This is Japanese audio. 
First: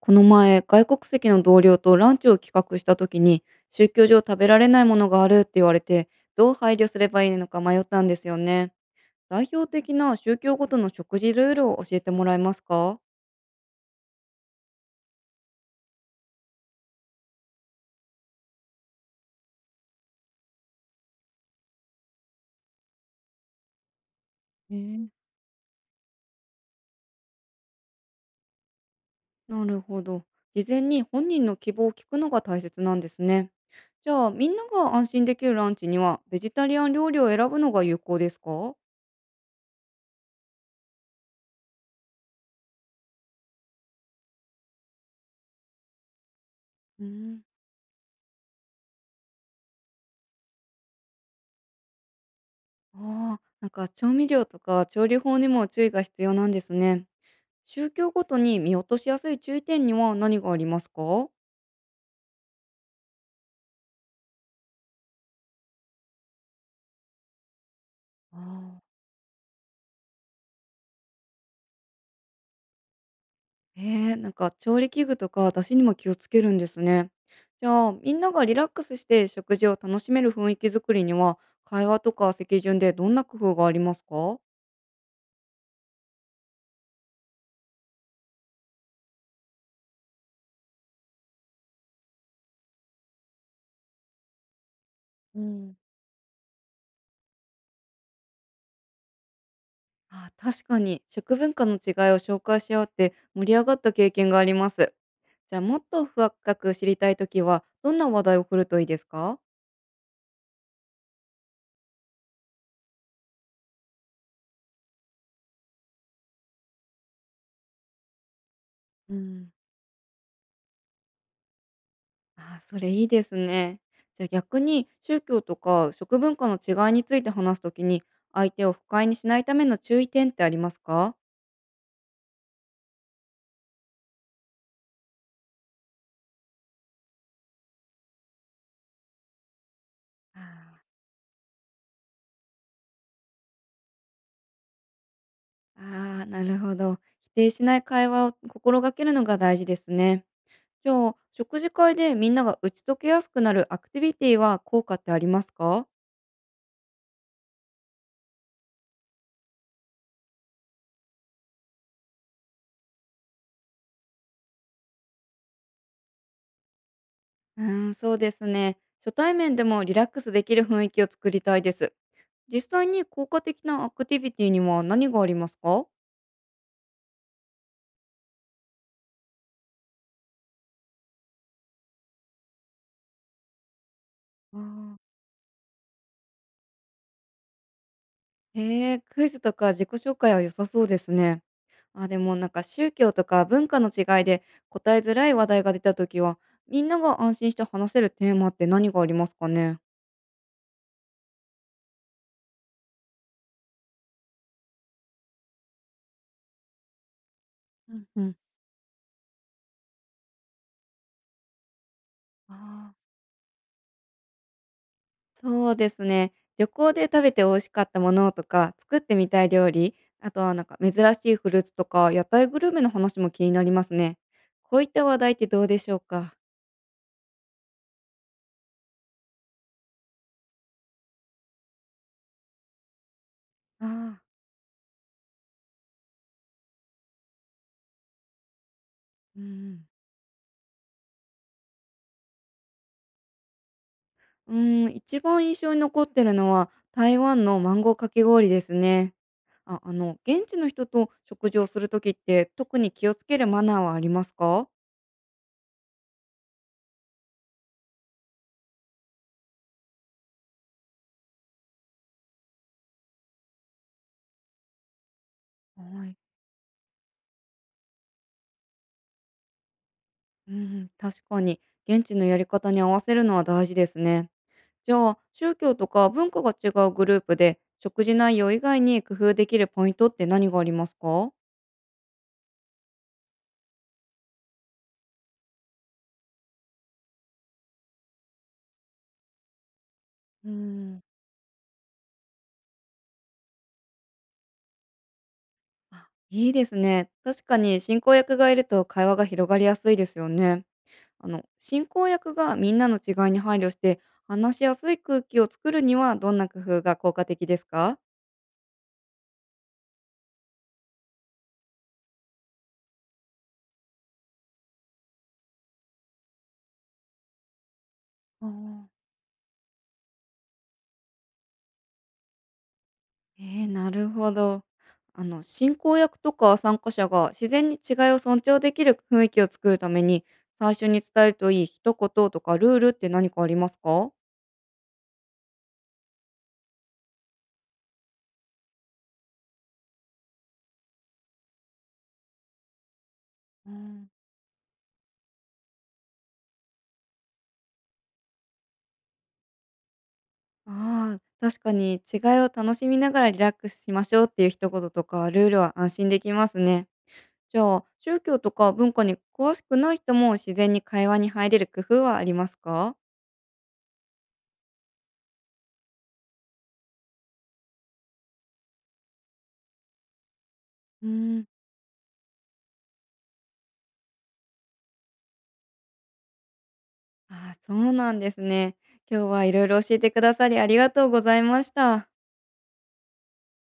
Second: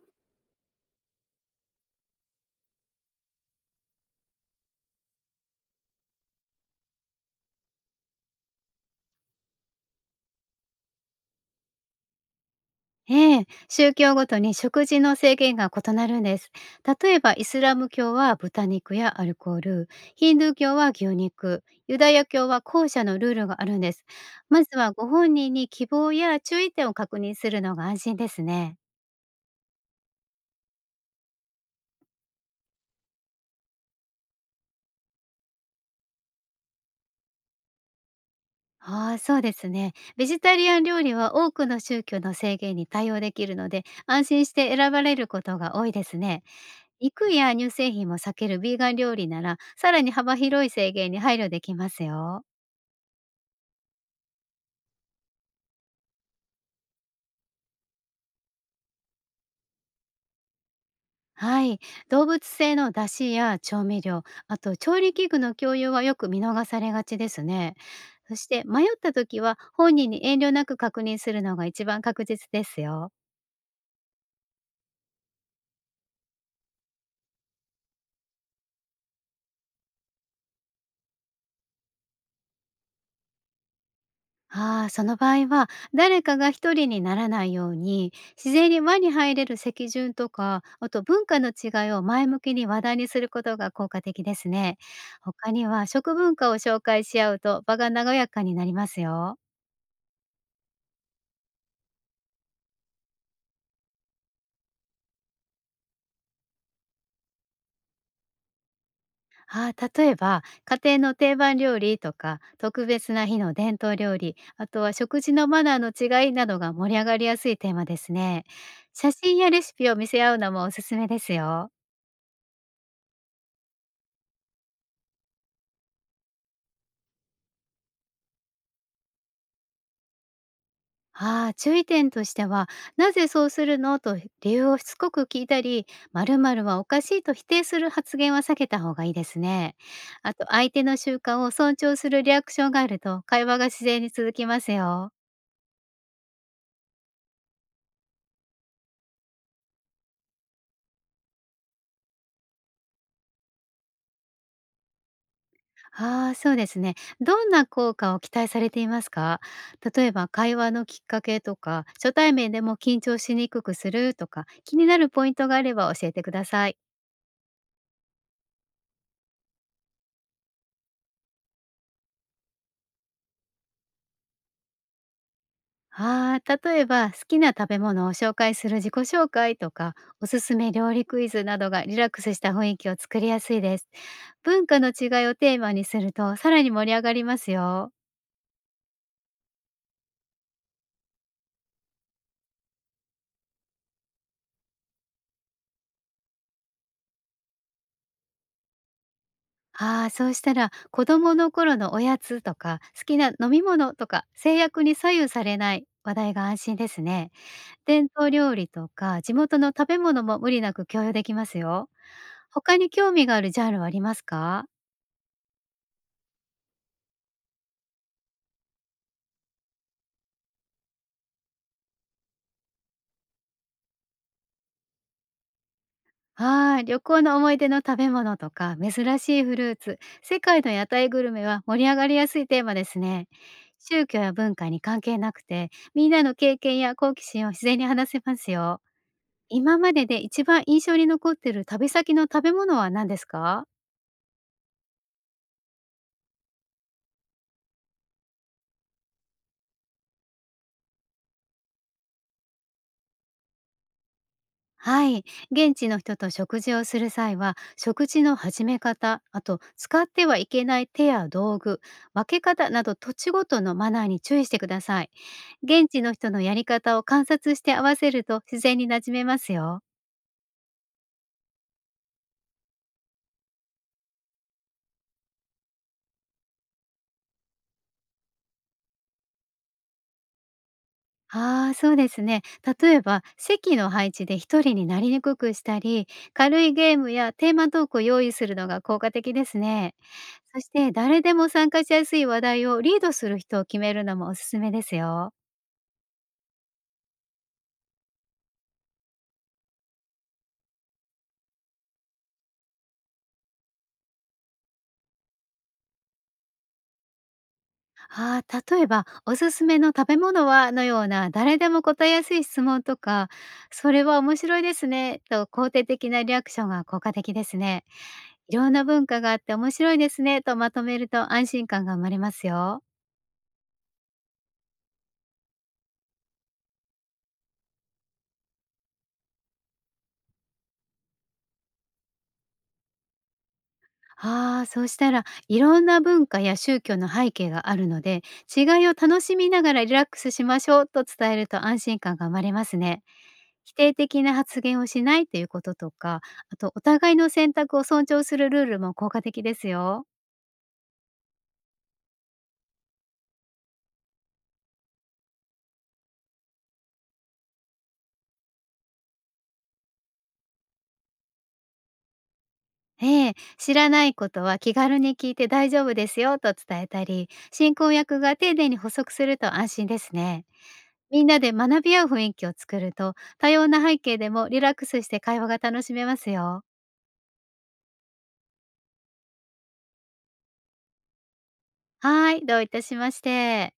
この前、外国籍の同僚とランチを企画した時に、宗教上食べられないものがあるって言われて、どう配慮すればいいのか迷ったんですよね。代表的な宗教ごとの食事ルールを教えてもらえますか？ええ、宗教ごとに食事の制限が異なるんです。例えば、イスラム教は豚肉やアルコール、ヒンドゥー教は牛肉、ユダヤ教は後者のルールがあるんです。まえずはごー本人に希望や注意点を確認するのが安心ですね。なるほど。事前に本人の希望を聞くのが大切なんですね。じゃあ、みんなが安心できるランチには、ベジタリアン料理を選ぶのが有効ですか？ああ、そうですね。ベジタリアン料理は多くの宗教の制限に対応できるので、安心して選ばれることが多いですね。う肉ん。や乳製品も避けるビーガン料理なら、さらに幅広い制限に配慮できますよ。ああー、なんか調味料とか調理法にも注意が必要なんですね。宗教ごとに見落としやすい注意点には何がありますか？はい。動物性の出汁や調味料、あと調理器具の共有はよく見逃されがちですね。そあして、あ。迷った時は本人に遠慮なく確認するのが一番確実ですよ。ええ、なんか調理器具とか出汁にも気をつけるんですね。じゃあ、みんながリラックスして食事を楽しめる雰囲気づくりには、会話とか席順でどんな工夫がありますか？ああ、その場合は、誰かが一人にならないように自然に輪に入れる席順とか、あと文化の違いを前向きに話題にすることが効果的ですね。う他にん。は、食文化を紹介し合うと場が和やかになりますよ。あ、確かに食文化の違いを紹介し合って盛り上がった経験があります。じゃあもっと深く知りたいときはどんな話題を振るといいですか？ああ、例えば、家庭の定番料理とか、特別な日の伝統料理、あとは食事のマナーの違いなどが盛り上がりやすいテーマですね。写う真やん、レシピを見せ合うのもおすすめですよ。あー、それいいですね。じゃあ逆に宗教とか食文化の違いについて話すときに、相手を不快にしないための注意点ってありますか？ああ、注意点としては、なぜそうするのと理由をしつこく聞いたり、〇〇はおかしいと否定する発言は避けた方がいいですね。ああと、相手ー、の習慣を尊重するリアクションがあると、会話が自然に続きますよ。あーなるほど。否定しない会話を心がけるのが大事ですね。じゃあ、食事会でみんなが打ち解けやすくなるアクティビティは効果ってありますか？ああ、そうですね。どんな効果を期待されていますか？例えば、会話のきっかけとか、初対面でも緊張しにくくするとか、気になるポイントがあれば教えてください。うーん、そうですね。初対面でもリラックスできる雰囲気を作りたいです。実際に効果的なアクティビティには何がありますか？ああ、例えば、好きな食べ物を紹介する自己紹介とか、おすすめ料理クイズなどがリラックスした雰囲気を作りやすいです。あ文化のー、違いをテーマにすると、さらに盛り上がりますよ。へえ、クイズとか自己紹介は良さそうですね。あ、でもなんか宗教とか文化の違いで答えづらい話題が出た時は、みんなが安心して話せるテーマって何がありますかね？ああ、そうしたら、子供の頃のおやつとか好きな飲み物とか、制約に左右されない話題が安心ですね。うん伝う統ん。料理とか地元の食べ物も無理なく共有できますよ。他にああ。興味があるジャンルはありますか？そうですね。旅行で食べて美味しかったものとか、作ってみたい料理、あとはなんか珍しいフルーツとか、屋台グルメの話も気になりますね。こういった話題ってどうでしょうか？はい、旅行の思い出の食べ物とか珍しいフルーツ、世界の屋台グルメは盛り上がりやすいテーマですね。あ宗教あ、や文化に関係なくて、みんなの経験や好奇心を自然に話せますよ。うんう今ん。までで一番印象に残ってる旅先の食べ物は何ですか？うーん、一番印象に残ってるのは、台湾のマンゴーかき氷ですね。あ、現地の人と食事をするときって、特に気をつけるマナーはありますか？はい、現地の人と食事をする際は、食事の始め方、あと使ってはいけない手や道具、分け方など土地ごとのマナーに注意してください。現地はのい。人のやり方を観察して合わせると自然に馴染めますよ。うん、確かに、現地のやり方に合わせるのは大事ですね。じゃあ、宗教とか文化が違うグループで、食事内容以外に工夫できるポイントって何がありますか？ああ、そうですね。例えば、席の配置で一人になりにくくしたり、軽いゲームやテーマトークを用意するのが効果的ですね。うそして、ん。誰でも参加しやすい話題をリードする人を決めるのもおすすめですよ。あ、いいですね。確かに進行役がいると会話が広がりやすいですよね。進行役がみんなの違いに配慮して話しやすい空気を作るにはどんな工夫が効果的ですか？ああ、例えば、おすすめの食べ物は、のような誰でも答えやすい質問とか、それは面白いですね、と肯定的なリアクションが効果的ですね。あいろんなー、文化があって面白いですね、とまとめると安心感が生まれますよ。えー、なるほど。進行役とか参加者が自然に違いを尊重できる雰囲気を作るために最初に伝えるといい一言とかルールって何かありますか？ああ、そうしたら、いろんな文化や宗教の背景があるので、違いを楽しみながらリラックスしましょう、と伝えると安心感が生まれますね。う否定ん。的な発言をしないということとか、あとお互いの選択を尊重するルールも効果的ですよ。ああ、確かに違いを楽しみながらリラックスしましょうっていう一言とかルールは安心できますね。じゃあ、宗教とか文化に詳しくない人も自然に会話に入れる工夫はありますか？ええ、知らないことは気軽に聞いて大丈夫ですよ、と伝えたり、進行役が丁寧に補足すると安心ですね。うみんーなん。で学び合う雰囲気を作ると、多様な背景でもリラックスして会話が楽しめますよ。ああ、そうなんですね。今日はいろいろ教えてくださりありがとうございました。はい、どういたしまして。